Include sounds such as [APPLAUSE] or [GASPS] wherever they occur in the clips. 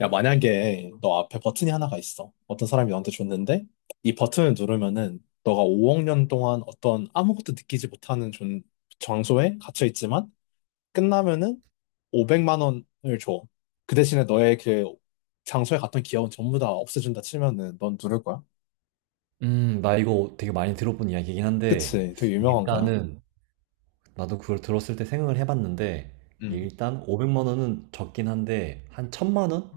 야, 만약에 너 앞에 버튼이 하나가 있어. 어떤 사람이 너한테 줬는데, 이 버튼을 누르면은 너가 5억 년 동안 어떤 아무것도 느끼지 못하는 장소에 갇혀 있지만, 끝나면은 500만 원을 줘. 그 대신에 너의 그 장소에 갔던 기억은 전부 다 없애준다 치면은 넌 누를 거야. 나 이거 되게 많이 들어본 이야기긴 한데, 그치? 되게 유명한 거야. 일단은, 나도 그걸 들었을 때 생각을 해봤는데, 음. 일단 500만 원은 적긴 한데, 한 천만 원?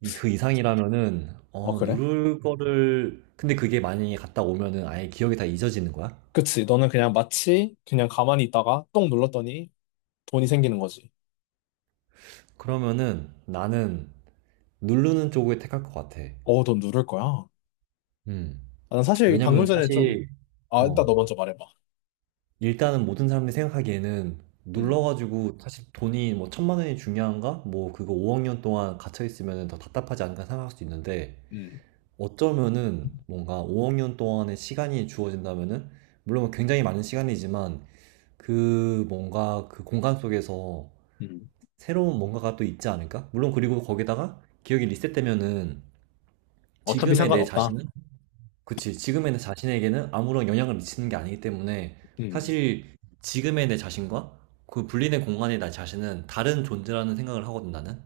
그 이상이라면은, 어, 그래? 근데 그게 만약에 갔다 오면은 아예 기억이 다 잊어지는 거야? 그치? 너는 그냥 마치 그냥 가만히 있다가 똥 눌렀더니 돈이 생기는 거지. 그러면은 나는 누르는 쪽을 택할 것 같아. 어, 넌 누를 거야. 음, 아, 난 사실 방금 왜냐면 전에 좀, 사실, 아, 일단 어, 너 먼저 말해봐. 일단은 모든 사람들이 생각하기에는 음, 눌러가지고 사실 돈이 뭐 천만 원이 중요한가? 뭐 그거 5억 년 동안 갇혀있으면 더 답답하지 않을까 생각할 수도 있는데 음, 어쩌면은 뭔가 5억 년 동안의 시간이 주어진다면은 물론 뭐 굉장히 많은 시간이지만 그 뭔가 그 공간 속에서 음. 새로운 뭔가가 또 있지 않을까? 물론 그리고 거기다가 기억이 리셋되면은 어차피 지금의 내 상관없다. 자신은 그치. 지금의 내 자신에게는 아무런 영향을 미치는 게 아니기 때문에 음. 사실 지금의 내 자신과 그 분리된 공간의 나 자신은 다른 존재라는 생각을 하거든, 나는.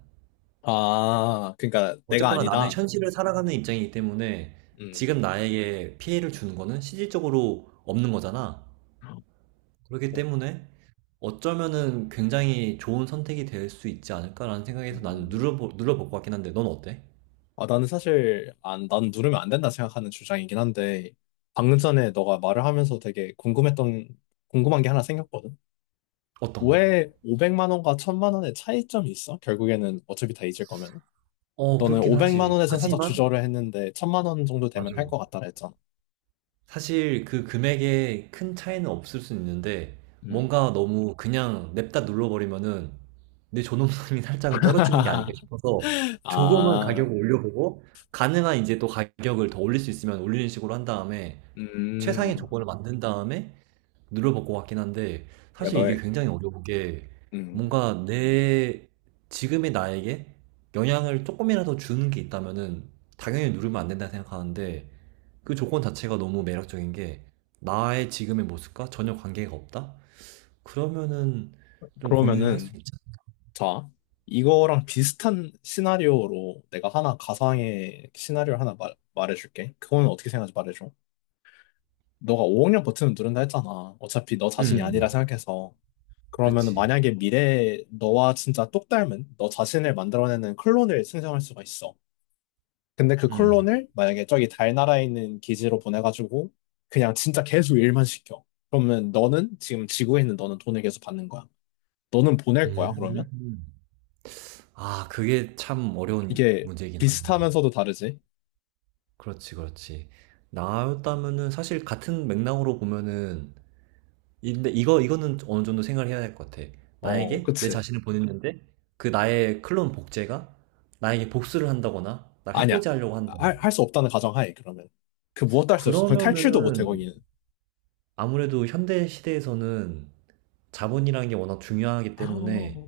아, 그러니까 내가 어쨌거나 나는 아니다. 현실을 살아가는 입장이기 때문에 음. 지금 나에게 피해를 주는 거는 실질적으로 없는 거잖아. 그렇기 뭐, 때문에 어쩌면은 굉장히 좋은 선택이 될 수 있지 않을까라는 생각에서 나는 음. 눌러볼 것 같긴 한데, 넌 어때? 아, 나는 사실, 안, 난 누르면 안 된다 생각하는 주장이긴 한데, 방금 전에 너가 말을 하면서 되게 궁금했던, 궁금한 게 하나 생겼거든. 어떤 거? 왜 500만 원과 1000만 원의 차이점이 있어? 결국에는 어차피 다 잊을 거면. 어, 너는 그렇긴 500만 하지. 원에선 살짝 하지만, 주저를 했는데, 1000만 원 정도 되면 맞아. 할 것 같다 했잖아. 사실 그 금액에 큰 차이는 없을 수 있는데 음. 뭔가 너무 그냥 냅다 눌러버리면은 내 존엄성이 [LAUGHS] 살짝은 떨어지는 게 아닐까 싶어서 [LAUGHS] 조금은 가격을 아, 올려보고 가능한 이제 또 가격을 더 올릴 수 있으면 올리는 식으로 한 다음에 최상의 음, 조건을 만든 다음에 눌러먹고 왔긴 한데 야, 사실 이게 너의, 굉장히 어려운 게 음, 뭔가 내 지금의 나에게 영향을 조금이라도 주는 게 있다면은 당연히 누르면 안 된다 생각하는데 그 조건 자체가 너무 매력적인 게 나의 지금의 모습과 전혀 관계가 없다? 그러면은 좀 고민을 할 수 그러면은, 있잖아. 자, 이거랑 비슷한 시나리오로 내가 하나, 가상의 시나리오를 하나 말해줄게. 그거는 어떻게 생각하지 말해줘. 너가 5억 년 버튼을 누른다 했잖아. 어차피 너 자신이 아니라 음, 생각해서. 그러면은 그치. 만약에 미래에 너와 진짜 똑 닮은 너 자신을 만들어내는 클론을 생성할 수가 있어. 근데 그 음. 콜론을 만약에 저기 달나라에 있는 기지로 보내가지고 그냥 진짜 계속 일만 시켜. 그러면 너는 지금 지구에 있는 너는 돈을 계속 받는 거야. 너는 보낼 거야, 음. 그러면? 아, 그게 참 어려운 이게 문제긴 하다. 비슷하면서도 다르지? 그렇지, 그렇지. 나였다면은 사실 같은 맥락으로 보면은 근데 이거는 어느 정도 생각을 해야 될 것 같아. 어, 만약에 내 그치. 자신을 보냈는데 그 나의 클론 복제가 나에게 복수를 한다거나 날 아니야. 해코지 하려고 한다. 할 수 없다는 가정하에, 그러면. 그 무엇도 할 수 없어. 거기 탈출도 못해, 그러면은 거기는. 아무래도 현대 시대에서는 자본이라는 게 워낙 중요하기 [GASPS] 아, 때문에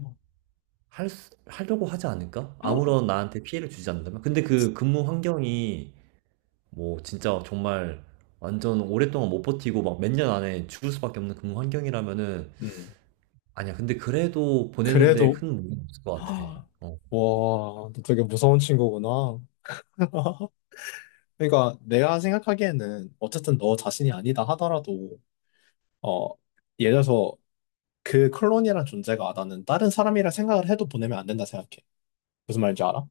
하려고 하지 않을까? 아무런 나한테 피해를 주지 않는다면? 근데 그 근무 환경이 뭐 진짜 정말 완전 오랫동안 못 버티고 막 몇 년 안에 죽을 수밖에 없는 근무 환경이라면은 음. 아니야. 근데 그래도 보내는데 그래도, 큰 무리는 없을 [GASPS] 것 같아. 아, 어, 와, 너 되게 무서운 친구구나. [LAUGHS] 그러니까 내가 생각하기에는 어쨌든 너 자신이 아니다 하더라도 어, 예를 들어서 그 콜론이라는 존재가 나는 다른 사람이라 생각을 해도 보내면 안 된다 생각해. 무슨 말인지 알아?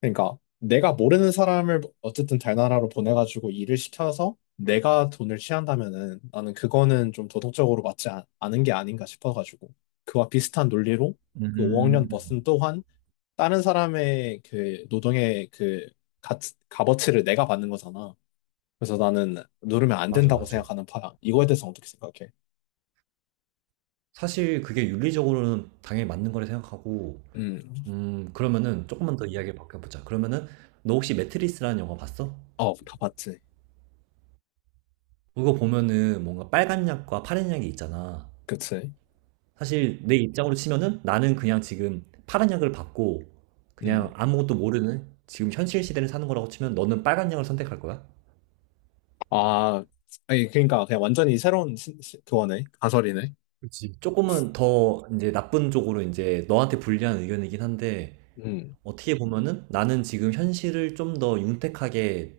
그러니까 내가 모르는 사람을 어쨌든 달나라로 보내가지고 일을 시켜서 내가 돈을 취한다면은 나는 그거는 좀 도덕적으로 맞지 않, 은게 아닌가 싶어가지고 그와 비슷한 논리로 그 5억 년 음, 버슨 또한 다른 사람의 그 노동의 그 가, 값어치를 내가 받는 거잖아. 그래서 나는 누르면 안 맞아, 된다고 맞아. 생각하는 파야. 이거에 대해서 어떻게 생각해? 사실 그게 윤리적으로는 당연히 맞는 거라 생각하고, 음, 그러면은 조금만 더 이야기를 바꿔보자. 그러면은 너 혹시 매트리스라는 영화 봤어? 어, 다 봤지. 그거 보면은 뭔가 빨간 약과 파란 약이 있잖아. 그치. 사실 내 입장으로 치면은 나는 그냥 지금 파란 약을 받고 그냥 음. 아무것도 모르는 지금 현실 시대를 사는 거라고 치면 너는 빨간 약을 선택할 거야? 아, 아니, 그러니까 그냥 완전히 새로운 시, 시- 그거네. 가설이네. 조금은 더 이제 나쁜 쪽으로 이제 너한테 불리한 의견이긴 한데 음. 어떻게 보면은 나는 지금 현실을 좀 더 윤택하게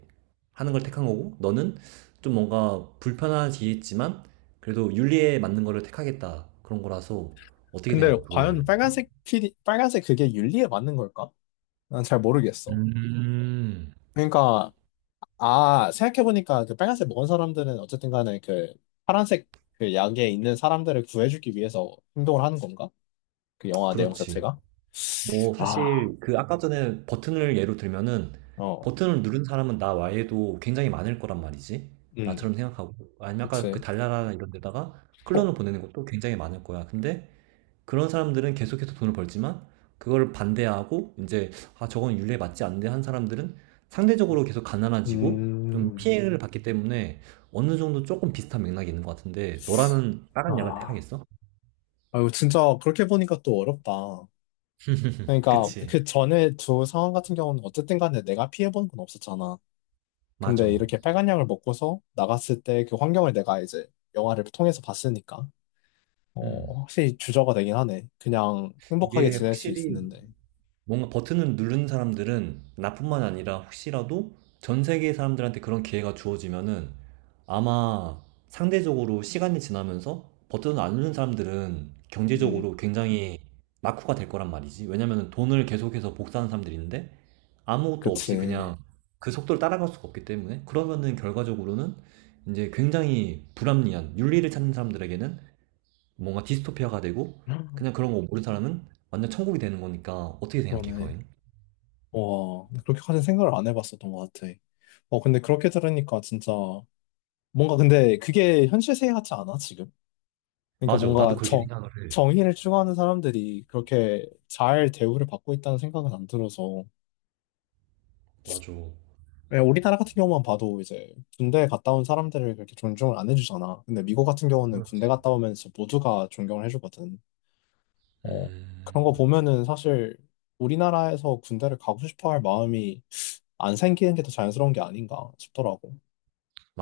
하는 걸 택한 거고 너는 좀 뭔가 불편하겠지만 그래도 윤리에 맞는 거를 택하겠다 그런 거라서 어떻게 생각해? 근데 그거에 과연 관련. 빨간색 필이, 빨간색 그게 윤리에 맞는 걸까? 난 잘 모르겠어. 음. 그러니까, 아, 생각해보니까 그 빨간색 먹은 사람들은 어쨌든 간에 그 파란색 그 약에 있는 사람들을 구해주기 위해서 행동을 하는 건가? 그 영화 내용 그렇지. 자체가? 뭐 아, 사실 그 아까 전에 버튼을 예로 들면은 어, 버튼을 누른 사람은 나 외에도 굉장히 많을 거란 말이지. 음, 나처럼 생각하고 아니면 아까 그 그치. 달나라 이런 데다가 클론을 보내는 것도 굉장히 많을 거야. 근데 그런 사람들은 계속해서 돈을 벌지만 그걸 반대하고 이제 아 저건 윤리에 맞지 않는데 한 사람들은 상대적으로 계속 가난해지고 좀 음, 피해를 받기 때문에 어느 정도 조금 비슷한 맥락이 있는 것 같은데 너라면 다른 약을 아, 택하겠어? 아유, 진짜 그렇게 보니까 또 어렵다. 그러니까 그치. 그 전에 두 상황 같은 경우는 어쨌든 간에 내가 피해본 건 없었잖아. 맞아. 근데 이렇게 빨간약을 먹고서 나갔을 때 그 환경을 내가 이제 영화를 통해서 봤으니까 음. 어, 확실히 주저가 되긴 하네. 그냥 행복하게 이게 지낼 수 확실히 있었는데. 뭔가 버튼을 누른 사람들은 나뿐만 아니라 혹시라도 전 세계 사람들한테 그런 기회가 주어지면은 아마 상대적으로 시간이 지나면서 버튼을 안 누른 사람들은 음, 경제적으로 굉장히 낙후가 될 거란 말이지. 왜냐면은 돈을 계속해서 복사하는 사람들인데 아무것도 없이 그치. 그냥 그 속도를 따라갈 수가 없기 때문에 그러면은 결과적으로는 이제 굉장히 불합리한 윤리를 찾는 사람들에게는 뭔가 디스토피아가 되고 그냥 그런 거 모르는 사람은 완전 천국이 되는 거니까 어떻게 생각해 그러네. 그거는? 와, 그렇게까지 생각을 안 해봤었던 것 같아. 어, 근데 그렇게 들으니까 진짜 뭔가 근데 그게 현실 세계 같지 않아, 지금? 그러니까 맞아. 나도 뭔가 그렇게 생각을 해. 정의를 추구하는 사람들이 그렇게 잘 대우를 받고 있다는 생각은 안 들어서 맞아. 왜 우리나라 같은 경우만 봐도 이제 군대 갔다 온 사람들을 그렇게 존중을 안 해주잖아. 근데 미국 같은 경우는 군대 그렇지. 갔다 오면서 모두가 존경을 해주거든. 어, 음, 그런 거 보면은 사실 우리나라에서 군대를 가고 싶어 할 마음이 안 생기는 게 더 자연스러운 게 아닌가 싶더라고.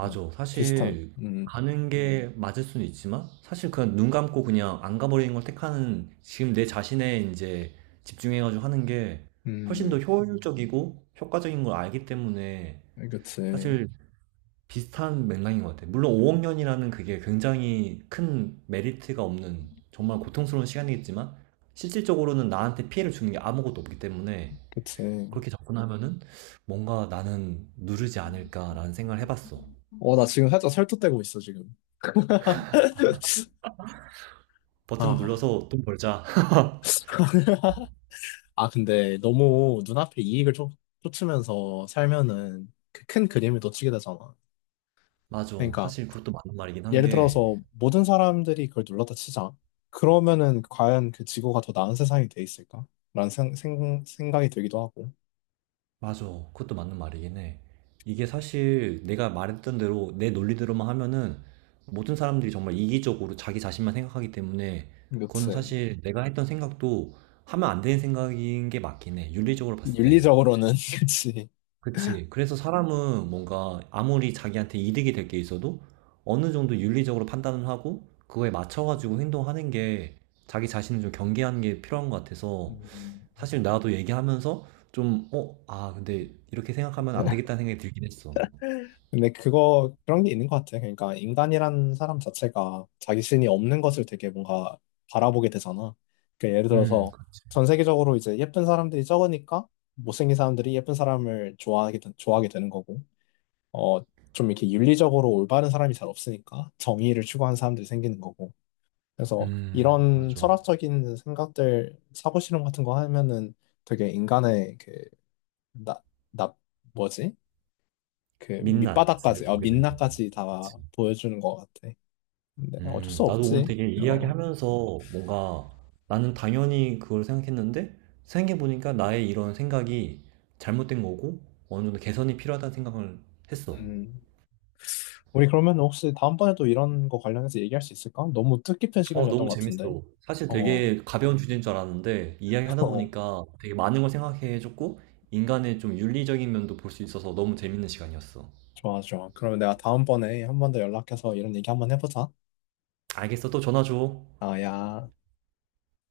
네. 비슷한, 사실 가는 게 맞을 수는 있지만 사실 그냥 눈 감고 그냥 안 가버리는 걸 택하는 지금 내 자신에 이제 집중해가지고 하는 게 훨씬 더 음, 효율적이고 효과적인 걸 알기 때문에 그치, 사실 비슷한 맥락인 것 같아. 물론 5억 년이라는 그게 굉장히 큰 메리트가 없는 정말 고통스러운 시간이겠지만 실질적으로는 나한테 피해를 주는 게 아무것도 없기 때문에 그치. 그렇게 접근하면은 뭔가 나는 누르지 않을까라는 생각을 해봤어. 어, 나 지금 살짝 설득되고 있어, 지금. [LAUGHS] 버튼 아. 눌러서 돈 벌자. [LAUGHS] 아, 근데 너무 눈앞에 이익을 쫓으면서 살면은 그 큰 그림을 놓치게 되잖아. 맞아. 그러니까 사실 그것도 맞는 말이긴 한 예를 게, 들어서 모든 사람들이 그걸 눌렀다 치자. 그러면은 과연 그 지구가 더 나은 세상이 돼 있을까? 라는 생각이 들기도 하고. 맞아. 그것도 맞는 말이긴 해. 이게 사실 내가 말했던 대로 내 논리대로만 하면은 모든 사람들이 정말 이기적으로 자기 자신만 생각하기 때문에 그거는 그치. 사실 내가 했던 생각도 하면 안 되는 생각인 게 맞긴 해. 윤리적으로 봤을 때는. 윤리적으로는, [LAUGHS] 그치. 그치. 그래서 사람은 뭔가 아무리 자기한테 이득이 될 게 있어도 어느 정도 윤리적으로 판단을 하고 그거에 맞춰가지고 행동하는 게 자기 자신을 좀 경계하는 게 필요한 것 같아서 음, 사실 나도 얘기하면서 좀, 아, 근데 이렇게 생각하면 안 되겠다는 생각이 들긴 했어. 근데 그거 그런 게 있는 것 같아. 그러니까 인간이란 사람 자체가 자기 신이 없는 것을 되게 뭔가 바라보게 되잖아. 그러니까 예를 들어서 그렇지. 전 세계적으로 이제 예쁜 사람들이 적으니까 못생긴 사람들이 예쁜 사람을 좋아하게 되는 거고, 어, 좀 이렇게 윤리적으로 올바른 사람이 잘 없으니까 정의를 추구하는 사람들이 생기는 거고. 그래서 이런 맞아. 철학적인 생각들 사고 실험 같은 거 하면은 되게 인간의 그 나, 나 뭐지? 그 민낯을 밑바닥까지, 어, 보게 됐는데. 민낯까지 다 보여주는 것 같아. 근데 어쩔 수 나도 오늘 없지. 되게 어, 이야기하면서 뭔가 나는 당연히 그걸 생각했는데 생각해보니까 나의 이런 생각이 잘못된 거고 어느 정도 개선이 필요하다는 생각을 했어. 음. 우리 그러면 혹시 다음번에도 이런 거 관련해서 얘기할 수 있을까? 너무 뜻깊은 어, 시간이었던 너무 것 같은데. 재밌어. 사실 어, 되게 가벼운 주제인 줄 알았는데 [LAUGHS] 이야기하다 어, 보니까 되게 많은 걸 생각해줬고 인간의 좀 윤리적인 면도 볼 수 있어서 너무 재밌는 시간이었어. 좋아, 좋아. 그러면 내가 다음번에 한 번 더 연락해서 이런 얘기 한번 해보자. 알겠어. 또 전화 줘. 아, 야.